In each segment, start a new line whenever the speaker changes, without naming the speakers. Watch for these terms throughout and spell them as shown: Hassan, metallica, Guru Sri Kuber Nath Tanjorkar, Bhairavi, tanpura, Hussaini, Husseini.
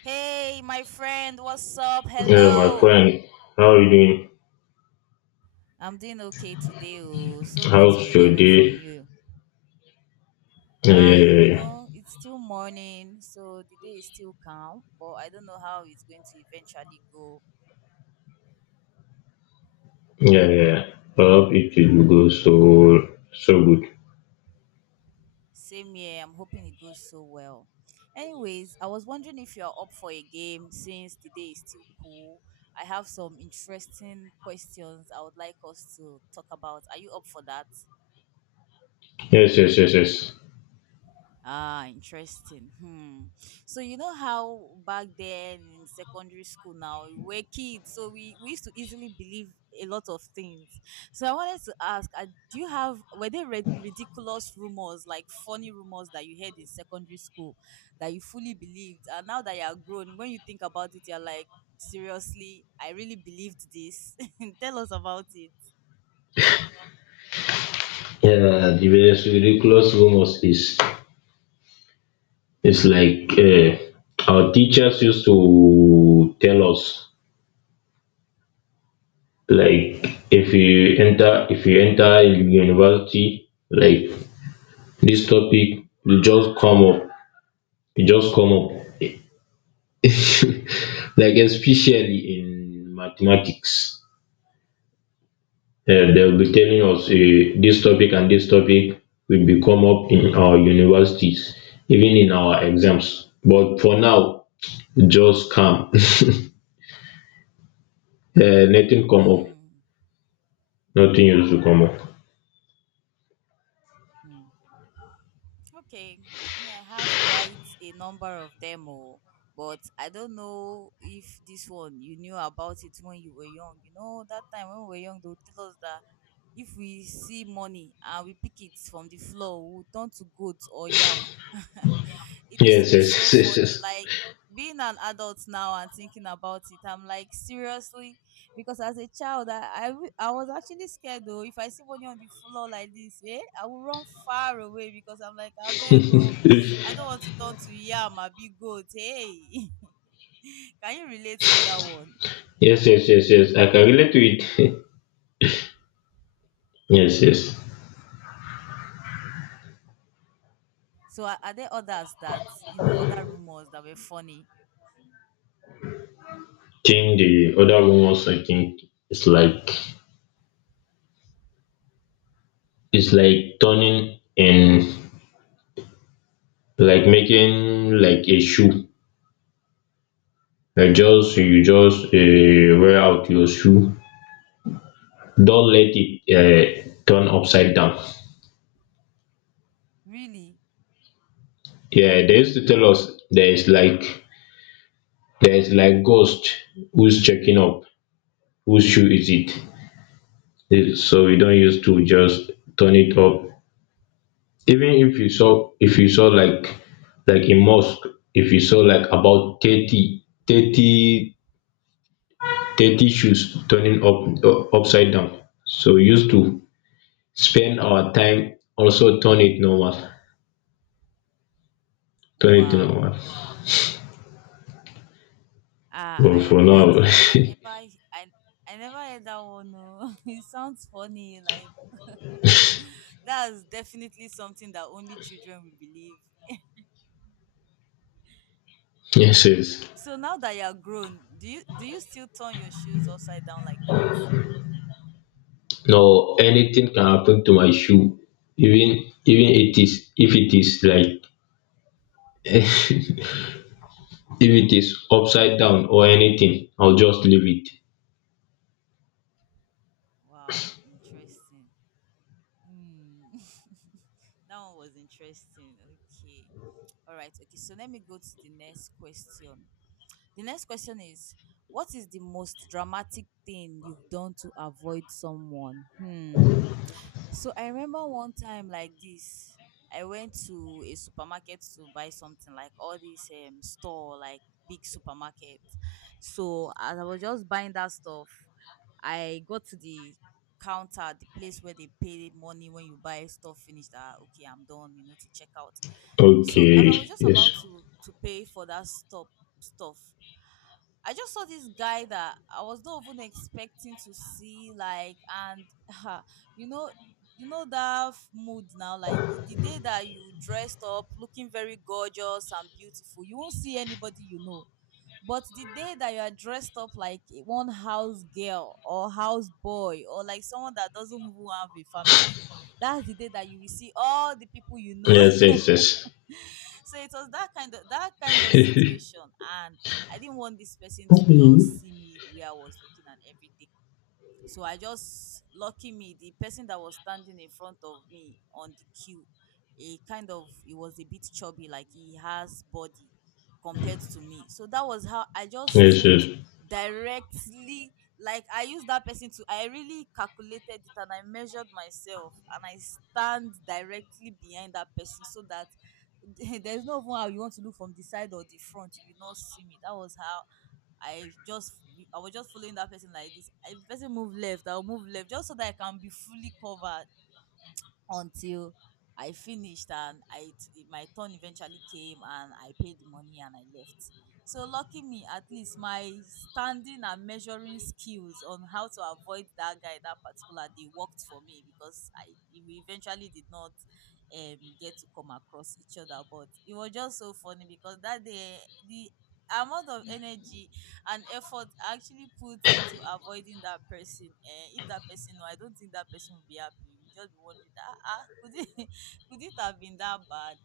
Hey, my friend, what's up?
Yeah, my
Hello.
friend, how are you doing?
I'm doing okay today. Oh, so good to be
How's your
hearing from
day?
you.
Yeah, yeah,
You
yeah,
know, it's still morning, so the day is still calm, but I don't know how it's going to eventually go.
yeah, yeah. I hope it will go so good.
Same here, I'm hoping it goes so well. Anyways, I was wondering if you're up for a game since the day is still cool. I have some interesting questions I would like us to talk about. Are you up for that?
Yes, yes, yes, yes.
Ah, interesting. Hmm. So you know how back then in secondary school now we're kids, so we used to easily believe a lot of things. So I wanted to ask, do you have were there red ridiculous rumors like funny rumors that you heard in secondary school that you fully believed, and now that you are grown, when you think about it, you're like, seriously, I really believed this. Tell us about it.
Yeah, the best ridiculous rumors is it's like our teachers used to tell us, like, if you enter university, like, this topic will just come up, it just come up. Like, especially in mathematics, they'll be telling us this topic and this topic will be come up in our universities, even in our exams. But for now, just calm. Nothing come up. Nothing used to come up.
Hmm. Okay, me, I have quite a number of them, oh, but I don't know if this one you knew about it when you were young. You know, that time when we were young, they would tell us that if we see money and we pick it from the floor, we'll turn to goat or yam. It used to
Yes,
be so
yes, yes,
funny.
yes,
Like being an adult now and thinking about it, I'm like seriously, because as a child, I was actually scared though. If I see money on the floor like this, eh, I will run far away because I'm like, I beg go, I
yes.
don't want to turn to yam, I be goat. Hey, can you relate to that one?
Yes, yes, yes, yes. I can relate to it. Yes, yes.
So are there others that you know, other rumors that were funny?
Think the other one was, I think it's like it's like turning in, like making like a shoe, like just you just wear out your shoe, don't let it turn upside down.
Really?
Yeah, they used to tell us there is like ghost who's checking up whose shoe is it. Eh, so you don't use to just turn it up. Even if you saw like in mosque, if you saw like about thirty shoes turning up, upside down, so used to spend our time also turn it normal, turn it
Wow.
normal
Ah,
But for
I
now,
didn't I never he- I never heard that one. No, it sounds funny. Like that's definitely something that only children will believe.
yes, yes.
So now that you're grown, do you still turn your shoes upside down like that?
No, anything can happen to my shoe. Even it is, if it is like, if it is upside down or anything, I'll just leave it.
Wow, interesting. Hmm. That one was interesting. Okay. All right. Okay. So let me go to the next question. The next question is, what is the most dramatic thing you've done to avoid someone? Hmm. So I remember one time like this, I went to a supermarket to buy something like all this store like big supermarket. So as I was just buying that stuff, I got to the counter, the place where they pay money when you buy stuff finish that okay, I'm done, you know, to check out. So as I was
Okay,
just about
yes,
to pay for that stop stuff, I just saw this guy that I was not even expecting to see, like, and you know, that f- mood now, like the day that you dressed up looking very gorgeous and beautiful, you won't see anybody, you know, but the day that you are dressed up like a one house girl or house boy or like someone that doesn't even have a family, that's the day that you will see all the people you know.
yes, yes,
So it was that kind of
yes.
situation, and I didn't want this person to just
Okay,
see me the way I was looking and everything. So I just lucky me, the person that was standing in front of me on the queue, he kind of he was a bit chubby, like he has body compared to me. So that was how I just
yes, yes.
stood directly, like I used that person to, I really calculated it and I measured myself and I stand directly behind that person so that there's no even how you want to look from the side or the front, you will not see me. That was how I just I was just following that person like this. If the person move left, I'll move left just so that I can be fully covered until I finished and my turn eventually came and I paid the money and I left. So lucky me, at least my standing and measuring skills on how to avoid that guy that particular day worked for me because I we eventually did not get to come across each other. But it was just so funny because that day the amount of energy an effort actually put into avoiding that person. Eh, if that person, no, I don't think that person will be happy. You just be wondering, ah, ah, could it could it have been that bad?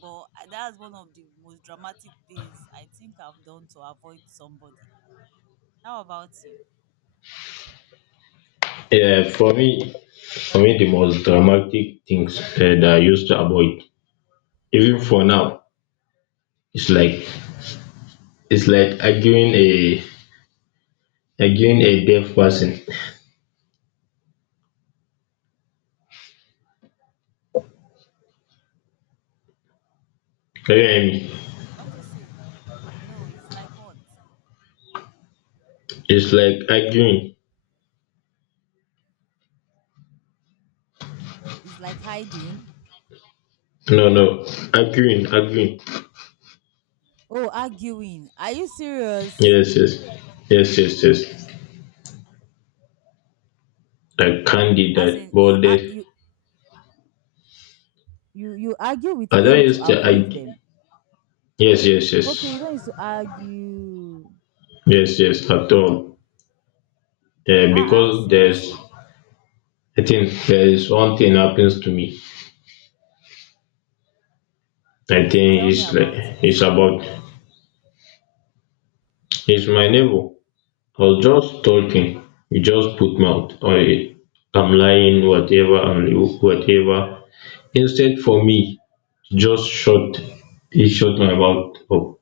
But ah, that's one of the most dramatic things I think I've done to avoid somebody. How about you?
Yeah, for me, the most dramatic things that I used to avoid, even for now, it's like. It's like arguing a deaf person. Can you hear me?
What do you say? No, it's like what?
It's like arguing.
It's like hiding.
No, no, arguing, arguing.
Oh, arguing. Are you serious?
Yes, yes, yes, yes, yes. I can't do
As
that.
in, you
But
ar-
that,
you argue with
I don't
them to
used to
avoid
argue.
them.
Yes, yes,
Okay, you
yes,
don't need to argue.
yes, yes. At all. Yeah,
Ah ah,
because there's,
seriously,
I think there is one thing happens to me. I think
tell me
it's like,
about it.
it's about, it's my neighbor. Was just talking. You just put mouth. I am lying, whatever, and whatever. Instead, for me, just shut, he shut my mouth up.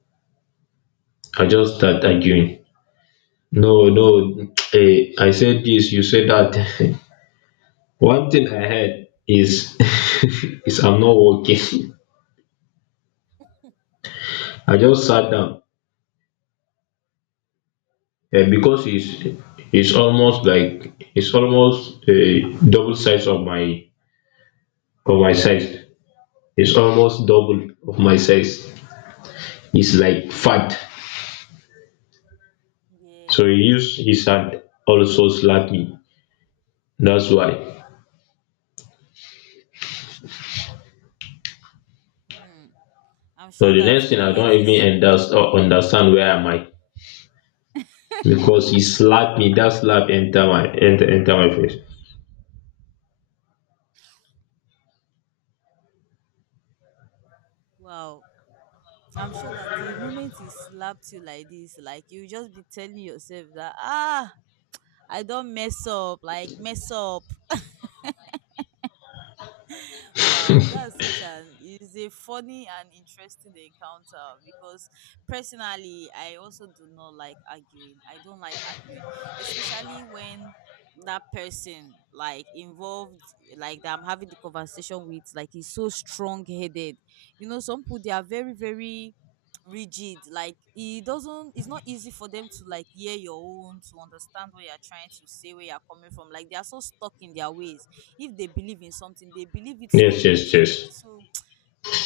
I just start arguing. No, no, eh, I said this, you said that. One thing I heard is, is I'm not working. I just sat down, because it's almost like it's almost, double size of my size. It's almost double of my size. He's like fat. So
Yeah.
he used his hand also slap me. That's why.
Hmm. I'm
So
sure
the
that
next
the
thing, I don't
moment is
even understand where am I, because he slapped me. That slap enter my enter enter my face.
wow. I'm sure that the moment he slapped you like this, like you just be telling yourself that ah, I don't mess up, like mess up, wow, that's such an is a funny and interesting encounter because personally, I also do not like arguing. I don't like arguing, especially when that person like involved like that I'm having the conversation with, like he's so strong headed. You know, some people they are very, very rigid. Like it doesn't it's not easy for them to like hear your own, to understand what you're trying to say, where you're coming from. Like they are so stuck in their ways, if they believe in something they believe it so
Yes, yes,
rigidly,
yes.
so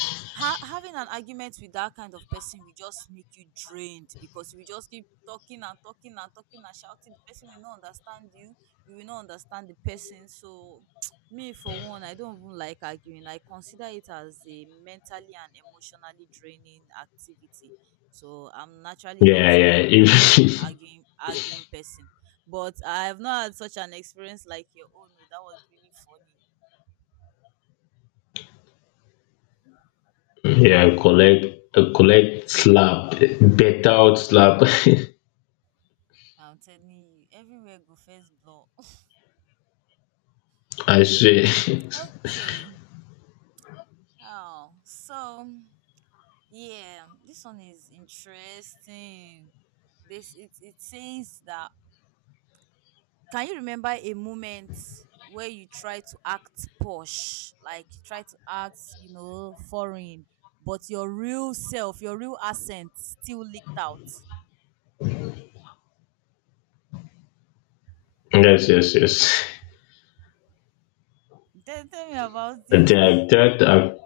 having an argument with that kind of person will just make you drained because you will just keep talking and talking and talking and shouting, the person will not understand you, you will not understand the person. So me for one, I don't even like arguing, I consider it as a mentally and emotionally draining activity. So I'm naturally not
Yeah,
a
yeah.
I am
If
arguing person, but I have not had such an experience like your own. Oh, that was really funny.
yeah, collect slap better out slap.
I'm telling you, everywhere go first blow.
I swear.
Okay. Oh, so yeah, this one is interesting. This it says that can you remember a moment where you try to act posh, like you try to act, you know, foreign, but your real self, your real accent still leaked out?
Yes, yes, yes.
Tell me about it.
And then I've tried. I've,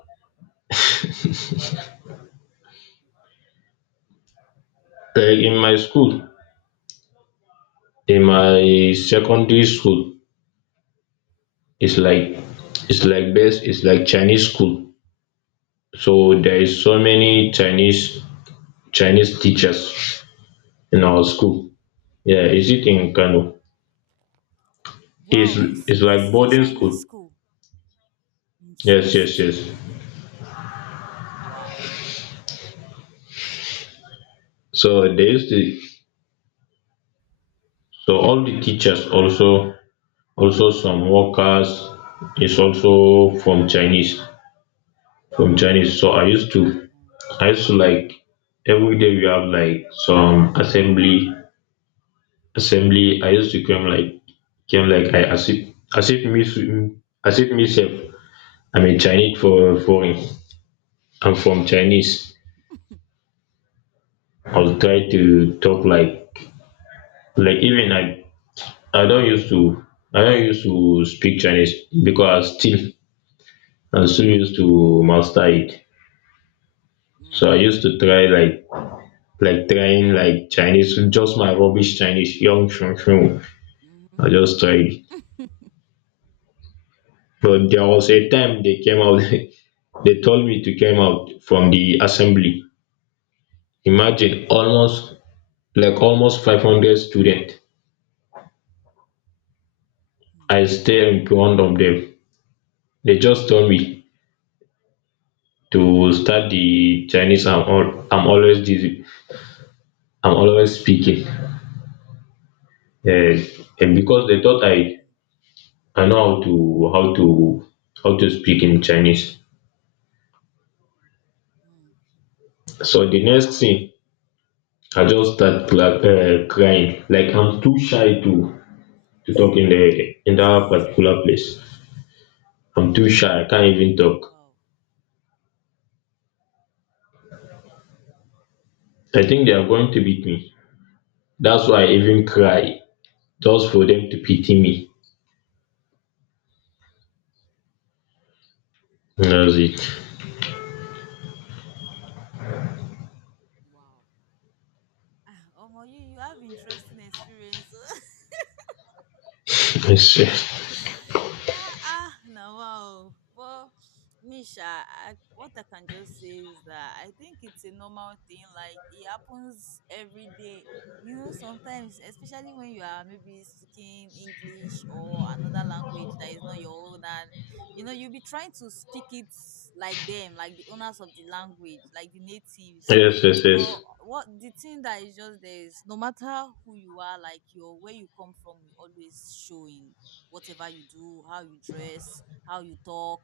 uh, In my school, in my secondary school, it's
Mm.
like it's like best, it's like Chinese school. So there is so many Chinese teachers in our school. Yeah, is it in Kano?
Wow,
it's
are you
it's
serious?
like
It's a
boarding
Chinese
school.
school.
Yes, yes, yes.
Interesting. Wow.
So there is the, so all the teachers also, some workers is also from Chinese, so i used to
Mm,
i used to like, every day we have like some assembly, I used to come like, came like, I as if, as if me as if me sef, I'm a Chinese for foreign, I'm from Chinese. I'll try to talk like, even I don't used to, speak chinese, because I still used to master it.
mm,
So I used to try like, trying like Chinese, just my rubbish Chinese, young shun shun.
mhm,
I just tried it. But there was a time they came out, they told me to come out from the assembly. Imagine
mm,
almost 500 students. I
mm,
stare in front of them. They just told me to start the Chinese. I'm always the, I'm always speaking, um and because they thought i
mm,
i know how to, how to speak in Chinese.
mm.
So the next thing, I just start cla crying, like I'm too shy to
Eh?
talk in the in that particular place. I'm too shy, I can't even talk.
Wow.
I think they are going to
Wow.
beat me. That's why I even cry, just for them to pity me. And that was it.
Hmm. Wow. Ah, Omo, you have interesting experience.
Yes, yes,
Ah, ah, no, wow. Well, Misha, I, what I can just say is that I think it's a normal thing. Like it happens every day. You know, sometimes, especially when you are maybe speaking English or another language that is not your own, and you know, you'll be trying to speak it like them, like the owners of the language, like the natives.
yes,
But
yes,
what the thing that is just there is no matter who you are, like your where you come from, you always showing whatever you do, how you dress, how you talk,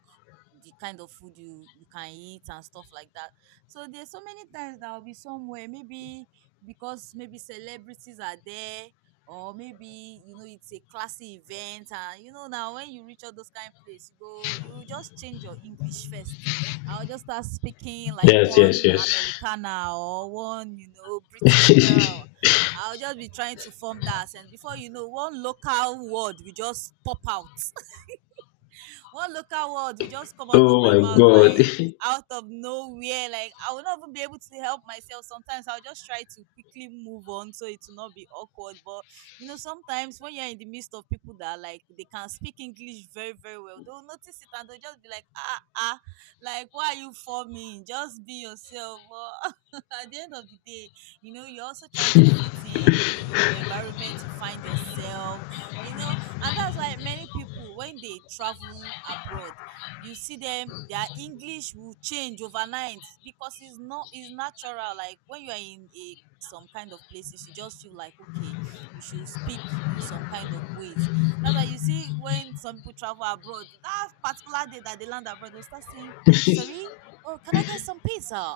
the kind of food you can eat and stuff like that. So there's so many times that I'll be somewhere, maybe because maybe celebrities are there, or maybe you know it's a classy event, and you know now when you reach all those kind of place, you just change your English first. I'll just start speaking like
yes, yes,
one
yes,
Americana or one you know British
yes.
girl, I'll just be trying to form that. And before you know, one local word will just come out
Oh
of my
my
mouth
god.
like out of nowhere. Like I will not even be able to help myself. Sometimes I'll just try to quickly move on so it will not be awkward. But you know, sometimes when you're in the midst of people that are like they can speak English very, very well, they'll notice it and they'll just be like, ah ah, like why are you forming? Just be yourself. But at the end of the day, you know, you're also trying to fit in the environment you find yourself. You know, and that's why many people when they travel abroad you see them their english will change overnight because it's not, it's natural. Like when you are in a some kind of places you just feel like okay you should speak in some kind of ways. That's why you see when some people travel abroad, that particular day that they land abroad, they'll start saying, sorry oh, can I get some pizza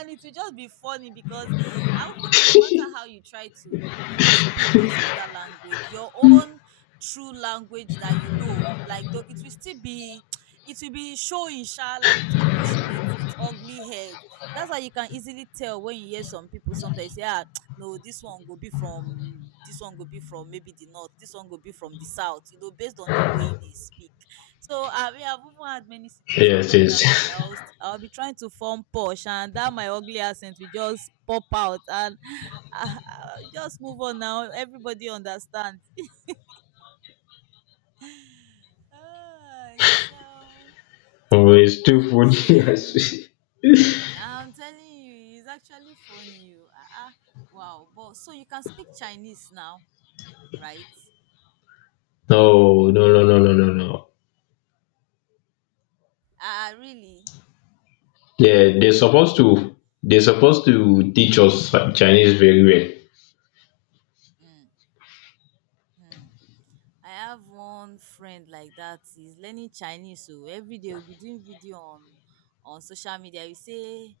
and it will just be funny because I even, no matter how you try to, speak those other language, your own through language that you know, like though it will still be it will be showing sha, like it will be pushing it its ugly head. That's why you can easily tell when you hear some people sometimes say, ah no, this one go be from this one go be from maybe the north, this one go be from the south, you know, based on the way they speak. So I mean, I've even had many situations
Yes,
like that too that
yes.
I'll be trying to form posh, and that my ugly accent will just pop out and uh, just move on now, everybody understand. Ah, so
Oh, it's too funny.
okay.
I
I'm telling you, it's actually funny. Oh. Ah, ah, wow. But so you can speak Chinese now, right?
No, no, no, no, no, no, no.
Ah, ah, really?
Yeah, they're supposed to. They're supposed to teach us Chinese very
Mm-hmm. I have one friend like that. He's learning Chinese, so every day we'll be doing video on social media. We say,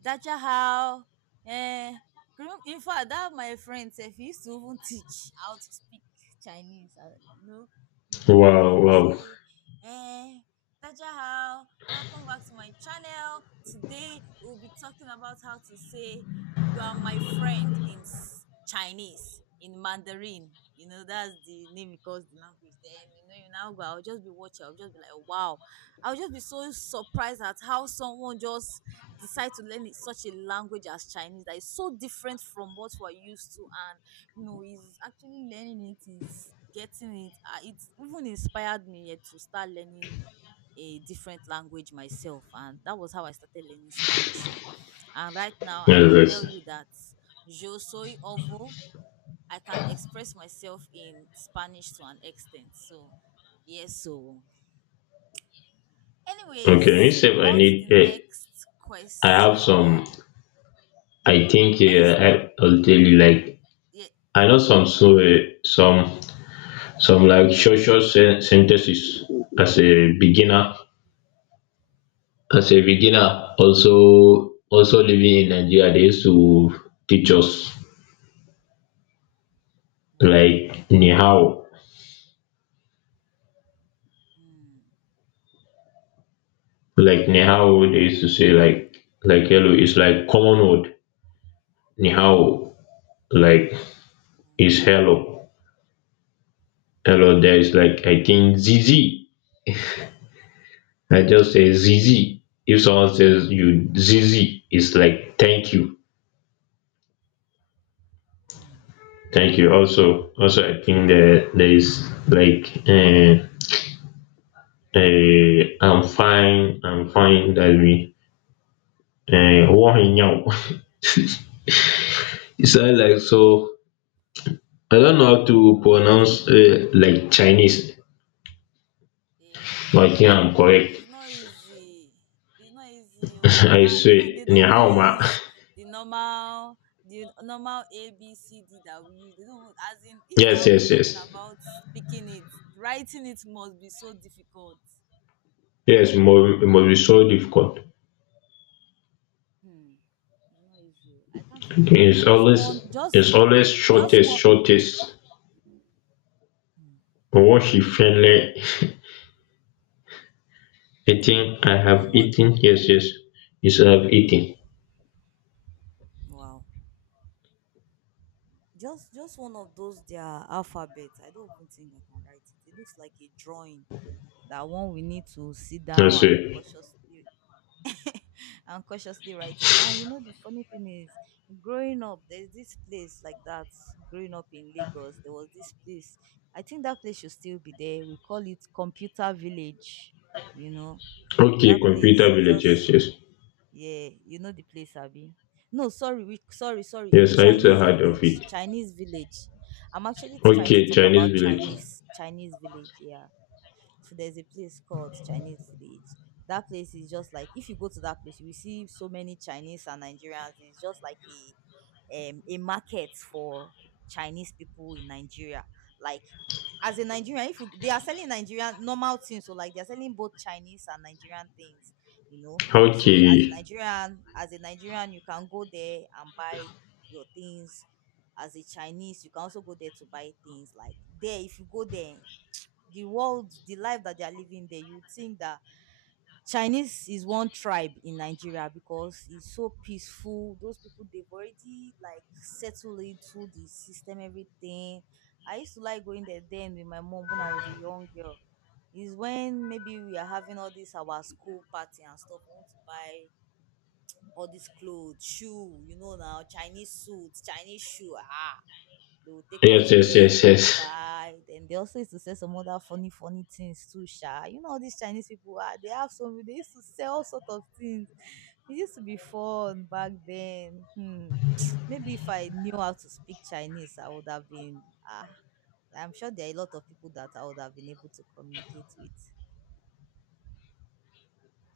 "Dacha how?" Eh, in fact, that my friend said he used to even teach how to speak Chinese. You know, you do video,
well.
you
Wow, wow.
say, "Eh, Dacha how?" Welcome back to my channel. Today we'll be talking about how to say you are my friend in Chinese, in Mandarin. You know, that's the name because the language. Then, you now go, I'll just be watching, I'll just be like, wow. I'll just be so surprised at how someone just decide to learn such a language as Chinese that is so different from what we're used to. And, is actually learning it, is getting it. It even inspired me yet to start learning a different language myself, and that was how I started learning Spanish oh. And right now I can
Yes,
tell
yes.
you that yo soy ovo, I can express myself in Spanish to an extent. So yes, so
Okay,
anyways,
except I
on to the
need.
next
I have some.
question.
I think
What is?
I'll tell you like,
Yeah.
I know some, so some, like short sentences. As a beginner, also living in Nigeria, they used to teach us
Wow.
like
Okay.
nihao.
Hmm.
They used to say
Hmm, okay.
like hello. It's like common word, nihao, like is hello, hello. There is like, I think, zizi. I just say
Hmm. Hmm.
zizi. If someone says you
Hmm.
zizi, it's like thank you.
Hmm.
Thank you. Also,
Wow.
I think that there is like, I'm fine. I'm fine. That we,
Mhm.
now. It sounds like
Wow.
so. I don't know how to pronounce like Chinese, but I
Eh,
think I'm correct.
it's not easy. It's not easy. Oh,
I
ah, you know
say
they
ni
don't even
hao ma.
use the normal, the normal, A B C D that we use. They don't even— as in if
Yes,
you're even
yes, yes,
talking about speaking it, writing it must be so difficult.
yes. More, it must be so difficult.
Hmm, it's not easy. Oh. I can't even
It's
just one,
always,
just
it's always
just
shortest,
one.
shortest.
Hmm.
What she friendly eating. I have
Omo,
eaten. Yes, yes. Yes, I have eaten.
wow. Just one of those their alphabets. I don't even think I can write it. It looks like a drawing. That one we need to sit down and
Answer:
cautiously and cautiously write it. And you know the funny thing is, growing up there's this place like that. Growing up in Lagos there was this place, I think that place should still be there. We call it Computer Village. You know
Ok
that
computer
place is
village,
just,
yes, yes.
yeah, you know the place, Abby. No, sorry, we sorry, sorry,
Yes, I also
Chinese
heard of
Village,
it.
Chinese Village. I'm actually
Ok
trying to talk
Chinese
about
village.
Chinese, Chinese Village, yeah. So there's a place called Chinese Village. That place is just like, if you go to that place, you will see so many Chinese and Nigerians. It's just like a market for Chinese people in Nigeria. Like as a Nigerian, if you they are selling Nigerian normal things, so like they're selling both Chinese and Nigerian things, you know.
Ok
So as a Nigerian, you can go there and buy your things. As a Chinese, you can also go there to buy things. Like there, if you go there, the life that they are living there, you would think that Chinese is one tribe in Nigeria because it's so peaceful. Those people they've already like settled into the system, everything. I used to like going there then with my mom when I was a young girl. Is when maybe we are having all this our school party and stuff. We want to buy all this clothes, shoe, now, Chinese suits, Chinese shoe. Ah they will take
yes,
us
yes, yes,
there, we'll
yes.
buy. Then they also used to sell some other funny, funny things too, sha. You know, all these Chinese people are they have some. They used to sell all sort of things. It used to be fun back then. Hmm. Maybe if I knew how to speak Chinese, I would have been ah. I'm sure there are a lot of people that I would have been able to communicate with.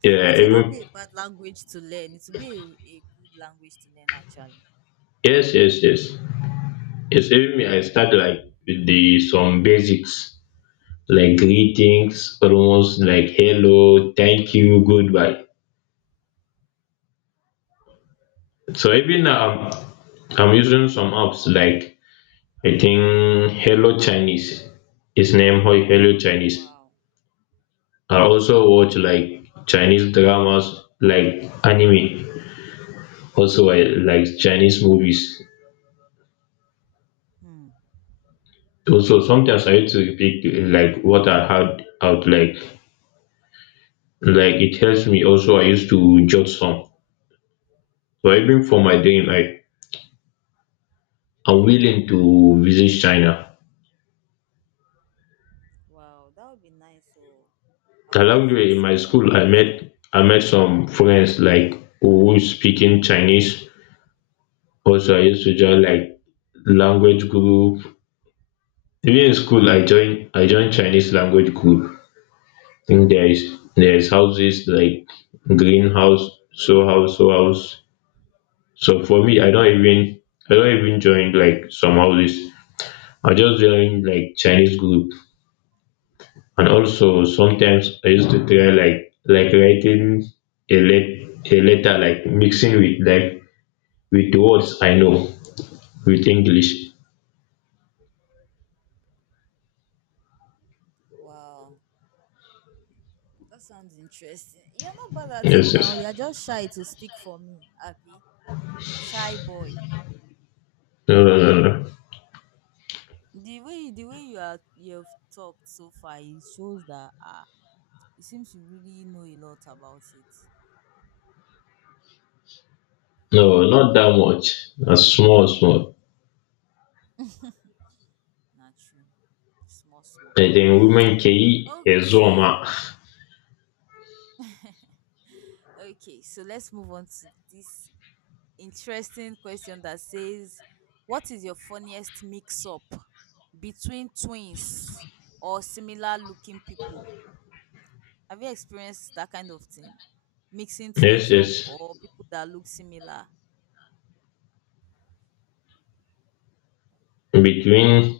Yeah,
It will not
even
be a bad language to learn. It will be a good language to learn actually.
yes, yes, yes. Yes, even me, I start like with the some basics, like greetings, almost like hello, thank you, goodbye. So even now, I'm I'm using some apps like, I think, hello Chinese. Its name, Hoi, hello Chinese.
Wow.
I also watch like Chinese dramas, like anime. Also, I like Chinese movies.
Hmm.
Also, sometimes I used to repeat like what I had out, like, it helps me. Also, I used to jot some. So even for my dream, I'm willing to visit China.
Wow, that would be nice. So, I would love
Along the
to
way, in
visit
my school,
China as well.
I met some friends like who speaking Chinese. Also, I used to join like language group. Even in school, I joined Chinese language group. Think there's houses like greenhouse, show house, show house. So for me, I don't even join like some houses. I just join like Chinese group, and also sometimes I used to try like, writing a letter, like mixing with like, with the words I know, with English.
Wow, that sounds interesting. You're not bad at it
Yes,
now.
yes.
You're just shy to speak for me, Abby. Shy boy.
No, no, no, no.
The way you've talked so far, it shows that it seems you really know a lot about it.
No, not that much. A small, small.
Not true. Small, small.
I think women can eat a
Okay,
zoma.
okay. So let's move on to this interesting question that says, what is your funniest mix up between twins or similar looking people? Have you experienced that kind of thing? Mixing
Yes,
twins up
yes.
or people that look similar?
Between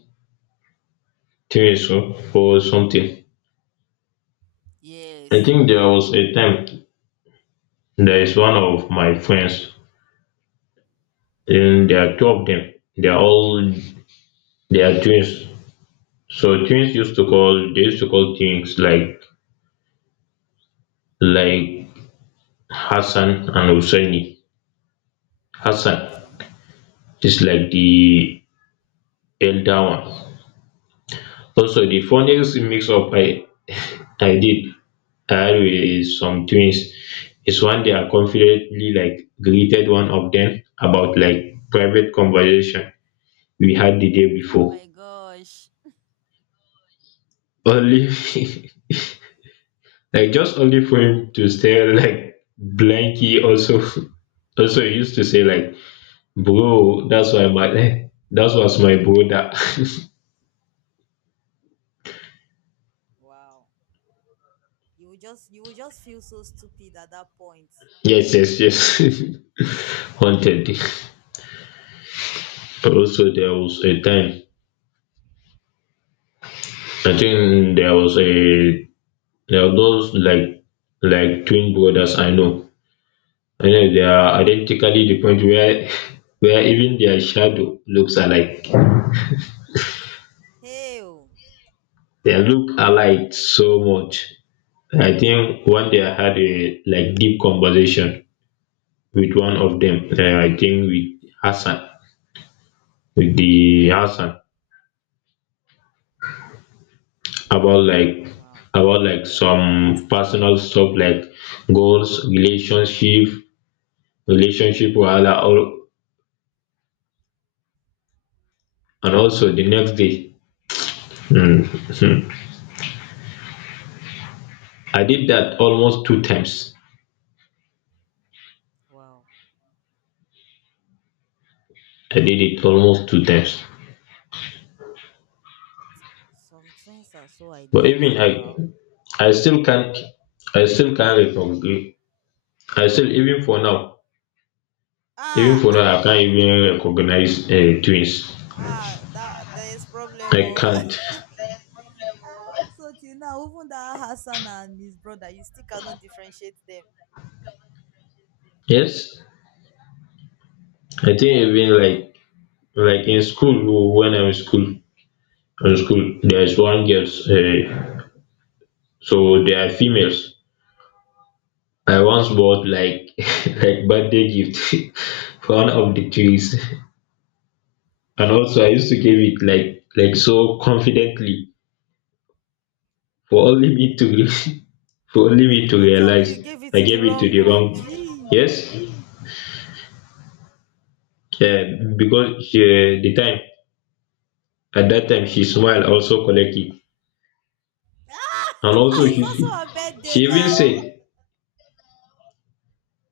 things or something. I
Yes.
think there was a time there is one of my friends, and there are two of them. They are all, they are twins. So twins used to call, they used to call things like, like Hassan and Husseini. Hassan
Okay.
is like the elder one. Also, the funniest mix up I did Harry is some twins is when they are confidently like greeted one of them about like private conversation we had the day
Oh
before.
my gosh.
Only like, just only for him to stare like blanky, also also he used to say like, bro, that's why my, eh, that was my brother.
Wow. You will just feel so stupid at that point.
Yes, yes, yes. Haunted. Also, there was a time, I think there was a there are those like, twin brothers I know. I know they are identically the point where where even their shadow looks alike.
Hey. Oh.
They look alike so much. I think one day I had a like deep conversation with one of them. I think with Hassan, with the Hassan about like,
Wow.
some personal stuff like goals, relationship, relationship wahala, all, and also the next day. Hmm. I did that almost two times.
Wow.
I did it almost two times.
Some twins are so
But even
identical.
I still can't, recognize. I still, even for now,
Ah ah
I can't even recognize twins.
ah, that there is problem
I
oh.
can't.
So till now, even that Hassan and his brother, you still cannot differentiate them.
Yes, I think even
Wow.
like, in school oh, when I'm in school there's one girls. So they are females. I once bought like, like birthday gift for one of the twins. And also I used to give it like, so confidently, for only me to
Don't
for only me to
don't tell me you
realize,
gave it
I
to the
gave it to
wrong
the
one.
wrong.
Gee.
Yes, uh, because she, the time, at that time she smiled also collected, and
Ah,
also
it's
she
also her birthday
she even
now.
said,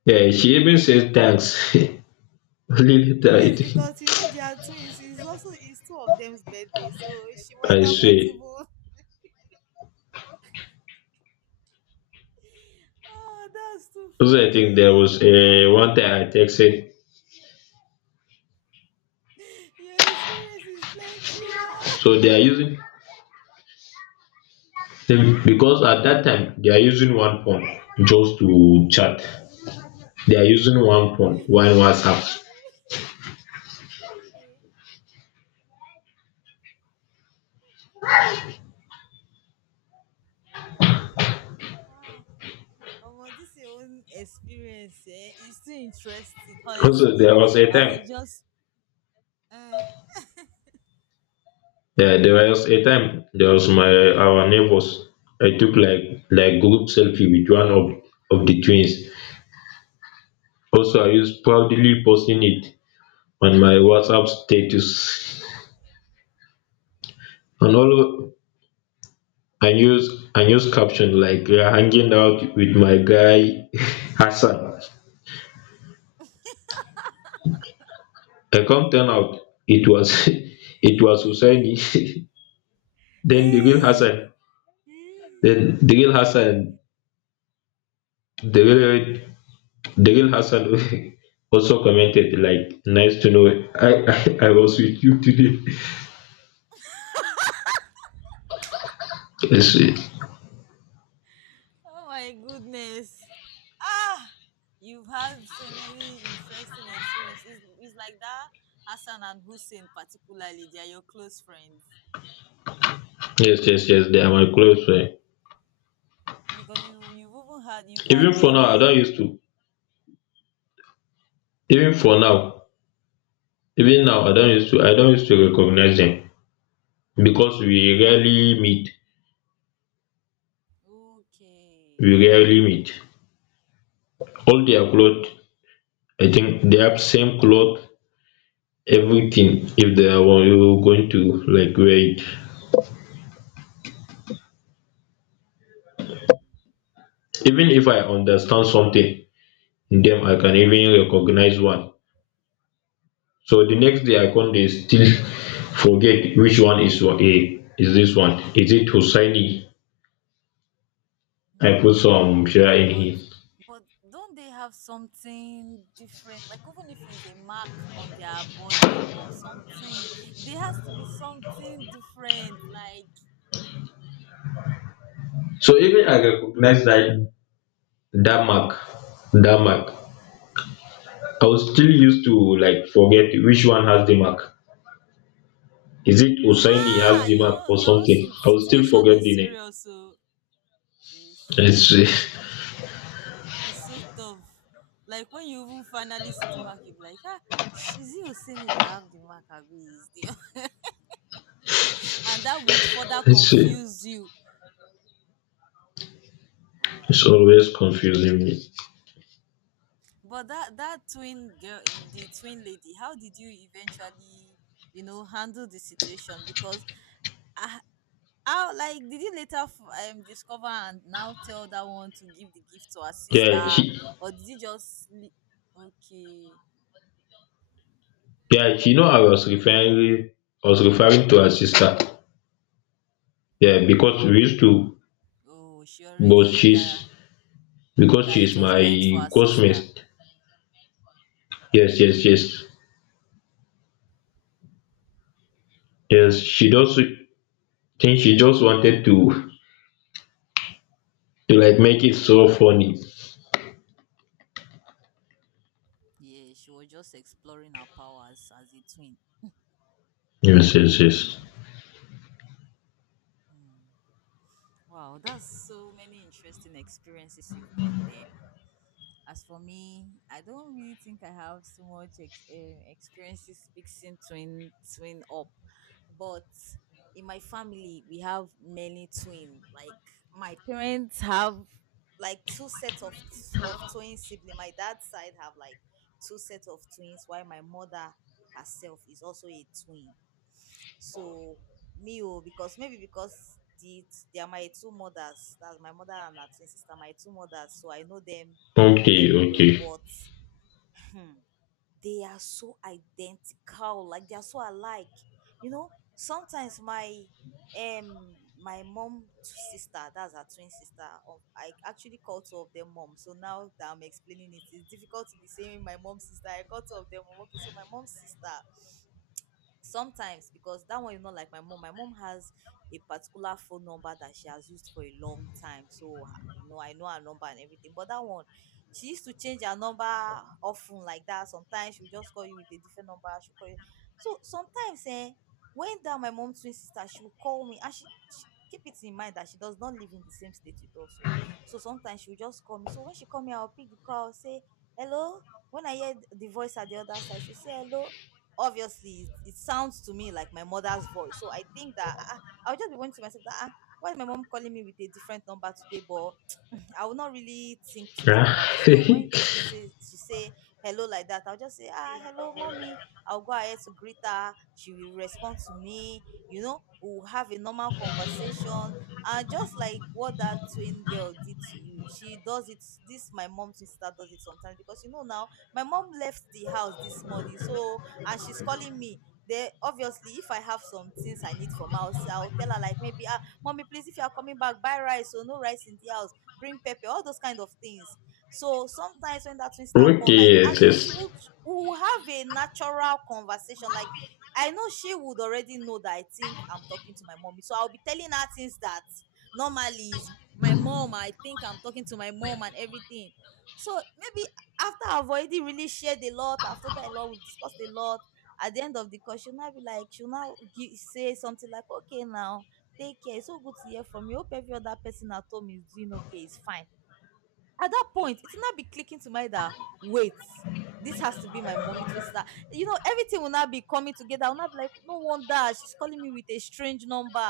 yeah, she even said thanks. Only later, I
Yes,
think,
because you know they are twins. It's also, it's two of them's birthday, so she might
I
have not
say.
even. Oh, that's too
Also, I think there
funny.
was
Ah,
a one time I texted,
your experience is plenty oh.
so they are using them, because at that time they are using one phone, just to chat, they are using one phone, one WhatsApp.
Okay. Wow. Ah, oh, this your own experience eh, is too interesting,
Also,
honestly.
there was a
I
time,
was just uh,
yeah, there was a time, there was my our neighbors. I took like, group selfie with one of the twins. Also, I used proudly posting it on my WhatsApp status, and all I use caption like, we are hanging out with my guy, Hassan. I come turn out, it was it was Hussaini, then the real
hey,
Hassan, then the real Hassan Daryl, Hassan also commented like, "Nice to know I, I was with you today." Yes, yes,
oh my goodness, ah, you've had so many interesting experiences. It's like that Hassan and Hussein particularly, they are your close friends
yes, yes. They are my close friend.
because you've had
Even for now, I don't
many.
used to. Even for now, even now, I don't used to. I don't used to recognize them because we rarely meet.
Okay,
We rarely meet. All their clothes, I think they have same clothes, everything. If they are going to like wear it, even if I
wow.
understand something in them, I can even recognize one. So the next day I come dey still forget which one is wa- a is this one. Is it Hussaini? I put some Shia in
But
here.
but don't they have something different? Like even if it's a mark on their body or something, there has to be something different. Like
So even I recognize that mark, that mark. I was still used to like forget which one has the mark. Is it Hussaini has the mark or something? I will still
situation
forget
is
the name.
serious. So it's
It's
true. Hey, it's so tough. Like when you even finally see the mark, you be like, ah, is it Oseni that have the mark? Abi is the and that would further
it's
confuse you. Wow.
it's always confusing me.
But that twin girl, the twin lady, how did you eventually, handle the situation? Because I, how like did you later discover and now tell that one to give the gift to her
Yeah,
sister,
she,
or did you just okay?
yeah, she know I was referring, I was referring to her sister. Yeah, because we used to,
Oh, she
but
already knew
she's
that
because
that it
she's
was
my
meant for her sister.
cosmate. Yes, yes, yes, yes. She just think, she just wanted to like make it so funny.
Yeah, she was just exploring her powers as a twin.
Yes, yes, yes.
Hmm. Wow, that's so many interesting experiences you've got there. As for me, I don't really think I have so much experiences mixing twin up, but in my family we have many twin. Like my parents have like two sets of twin siblings. My dad's side have like two sets of twins, while my mother herself is also a twin. So me oh, because they are my two mothers. That's my mother and her twin sister. My two mothers, so I know them
Okay,
very well,
okay.
but hmm, they are so identical, like they are so alike. You know, sometimes my mom sister, that's her twin sister. I actually call two of them mom. So now that I'm explaining it, it's difficult to be saying my mom's sister. I call two of them mom. Okay, so my mom's sister, sometimes, because that one you know, like my mom has a particular phone number that she has used for a long time, so you know I know her number and everything, but that one, she used to change her number often like that, sometimes she will just call you with a different number, she'll call you. So sometimes when that my mom twin sister, she will call me, and she keep it in mind that she does not live in the same state with us. So so sometimes she will just call me, so when she call me I'll pick the call, say hello. When I hear the voice at the other side, she'll say hello. Obviously it sounds to me like my mother's voice. So I think that I'll just be going to myself that, why is my mom calling me with a different number today? But I will not really think too deep
Ah,
about it. So when she says she say hello like that, I'll just say ah hello mommy. I'll go ahead to greet her. She will respond to me. You know, we'll have a normal conversation. And just like what that twin girl did to you, she does it. This my mom's sister does it sometimes because you know now my mom left the house this morning, so and she's calling me. Then obviously if I have some things I need from house, I'll tell her like maybe mommy please, if you are coming back buy rice, so no rice in the house, bring pepper, all those kind of things. So sometimes when that twin star call,
okay,
like as
yes,
in she
yes.
would, we will have a natural conversation. Like I know she would already know that I think I'm talking to my mommy, so I'll be telling her things that normally is my mom, I think I'm talking to my mom and everything. So maybe after I've already really shared a lot, I've told her a lot, we've discussed a lot. At the end of the call, she'll now be like, she'll now give, say something like, okay, now, take care. It's so good to hear from you. Hope every other person at home is doing okay. It's fine. At that point, it will not be clicking to my that wait, this has to be my mommy twin sister. You know, everything will not be coming together. I'll not be like, no wonder she's calling me with a strange number.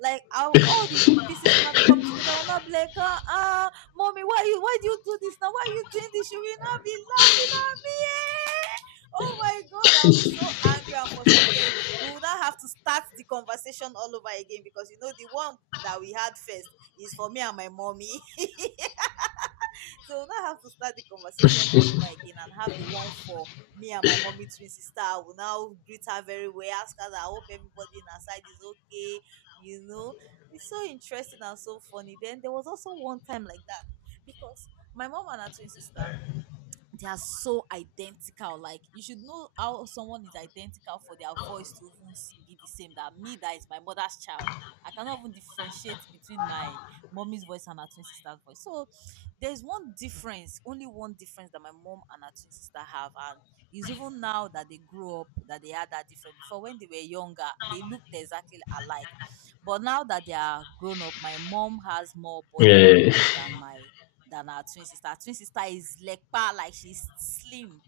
Like I'll, all the pieces will not be coming together. I'll not be like, mommy, why you why do you do this now? Why are you doing this? She will not be laughing. Oh my god, I'll be so angry and frustrated. We will not have to start the conversation all over again because you know the one that we had first is for me and my mommy. So we'll now have to start the conversation all over again and have the one for me and my mommy twin sister. I will now greet her very well, ask her that I hope everybody in her side is okay, you know. It's so interesting and so funny. Then there was also one time like that because my mom and her twin sister, they are so identical. Like you should know how someone is identical for their voice to even be the same. That me, that is my mother's child. I cannot even differentiate between my mommy's voice and her twin sister's voice. So there's one difference, only one difference that my mom and her twin sister have, and it's even now that they grew up that they had that difference. Before when they were younger, they looked exactly alike, but now that they are grown up, my mom has more body
Eh,
than my than her twin sister. Her twin sister is lekpa, like she's slim.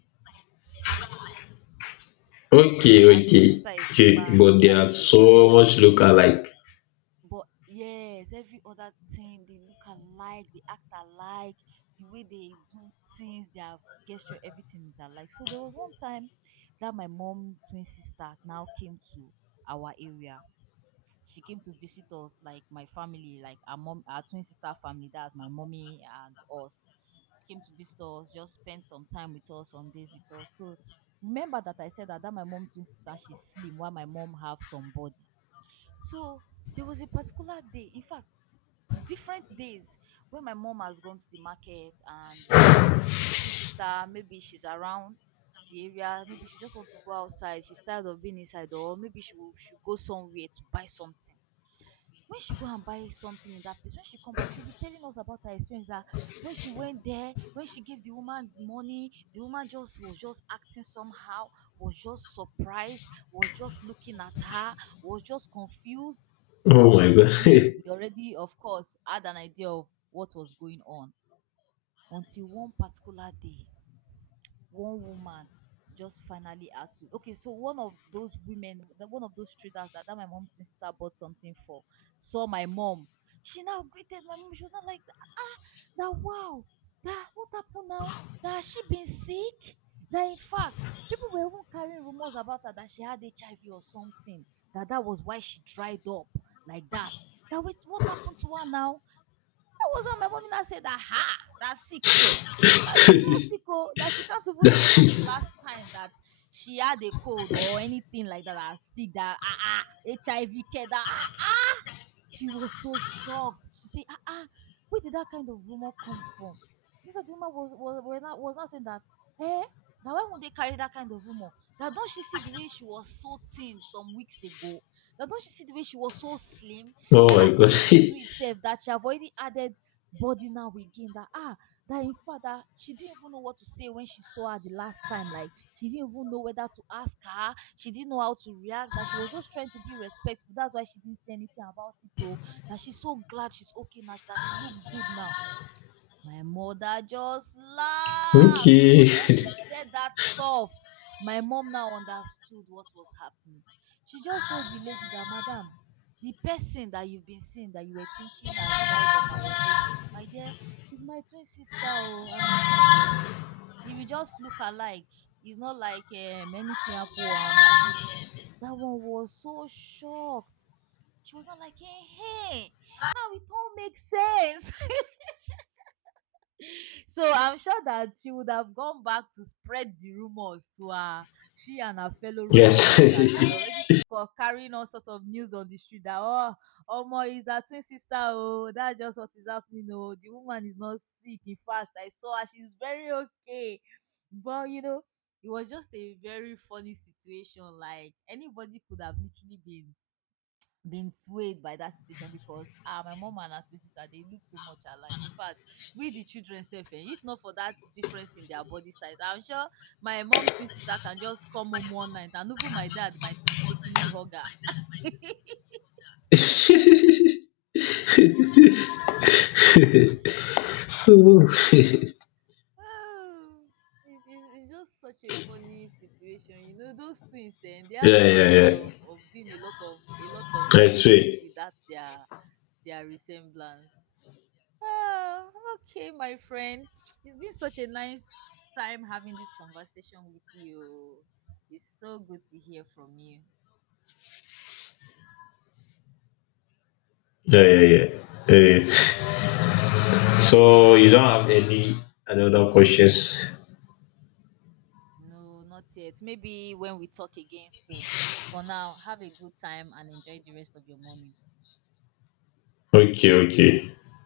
okay,
Her twin
okay,
sister is
okay.
lekpa,
But they
like
are
she's
so
slim.
much look alike.
But yes, every other thing they look alike, they act alike, the way they do things, their gesture, everything is alike. So there was one time that my mom twin sister now came to our area. She came to visit us, like my family, like our mom, our twin sister family. That's my mommy and us. She came to visit us, just spend some time with us, some days with us. So remember that I said that, that my mom twin sister she's slim, while my mom have some body. So there was a particular day, in fact, different days when my mom has gone to the market, and you know the twin sister maybe she's around the area, maybe she just want to go outside, she's tired of being inside, or maybe she will she go somewhere to buy something. When she go and buy something in that place, when she come back, she'll be telling us about her experience that when she went there, when she gave the woman money, the woman just was just acting somehow, was just surprised, was just looking at her, was just confused.
Oh my god.
we we already of course had an idea of what was going on until one particular day one woman just finally had to, okay, so one of those women, one of those traders that, that my mom's twin sister bought something for saw my mom. She now greeted my mom. She was not like, ah, that wow, that what happened now, that has she been sick, that in fact people were even carrying rumors about her that she had HIV or something, that that was why she dried up like that, that was what happened to her now. That was not my mommy. That said that, ha, that sick care. That she's not sick, oh, that she can't even
That's
remember the last time that she had a cold or anything like that. That sick, that HIV care, that she was so shocked. She said, ah, ah, where did that kind of rumor come from? Just that the woman was, not, was not saying that, eh, that why would they carry that kind of rumor? That don't she see the way she was so thin some weeks ago? That don't she see the way she was so slim?
oh
That how
my
did she
god.
even do it safe? That she have already added body now again? That ah, that in fact that she didn't even know what to say when she saw her the last time, like she didn't even know whether to ask her, she didn't know how to react, that she was just trying to be respectful, that's why she didn't say anything about it though, that she's so glad she's okay now, that she looks good now. My mother just laughs,
Okay.
because once she said that stuff, my mom now understood what was happening. She just told the lady that, Madam, the person that you've been seeing that you were thinking I dried up, I was so slim, my dear, is my twin sister, oh, and na so she be. If you just look alike, it's not like anything happened or I'm sick. That one was so shocked. She was not like, hey, hey, now it all makes sense. So I'm sure that she would have gone back to spread the rumors to her, she and her fellow rumor
Yes.
mongers that were already carrying all sorts of news on the street that, oh, Omo is her twin sister. Oh, that's just what is happening. Oh, the woman is not sick. In fact, I saw her; she's very okay. But you know, it was just a very funny situation. Like anybody could have literally been swayed by that situation, because ah my mom and her twin sister, they look so much alike. In fact, we the children sef, eh, if not for that difference in their body size, I'm sure my mom twin sister can just come home one night and even my dad might mistakenly hug her.
So yeah,
Oh, it's just such a funny situation. You know those twins, and they have
yeah,
luxury
yeah.
of, doing a lot of
That's
funny things
sweet.
with that their resemblance. Ah, okay, my friend. It's been such a nice time having this conversation with you. It's so good to hear from you.
Yeah, yeah, yeah. eh so you don't have any another questions?
No, not yet. Maybe when we talk again soon. For now, have a good time and enjoy the rest of your morning.
Okay, okay.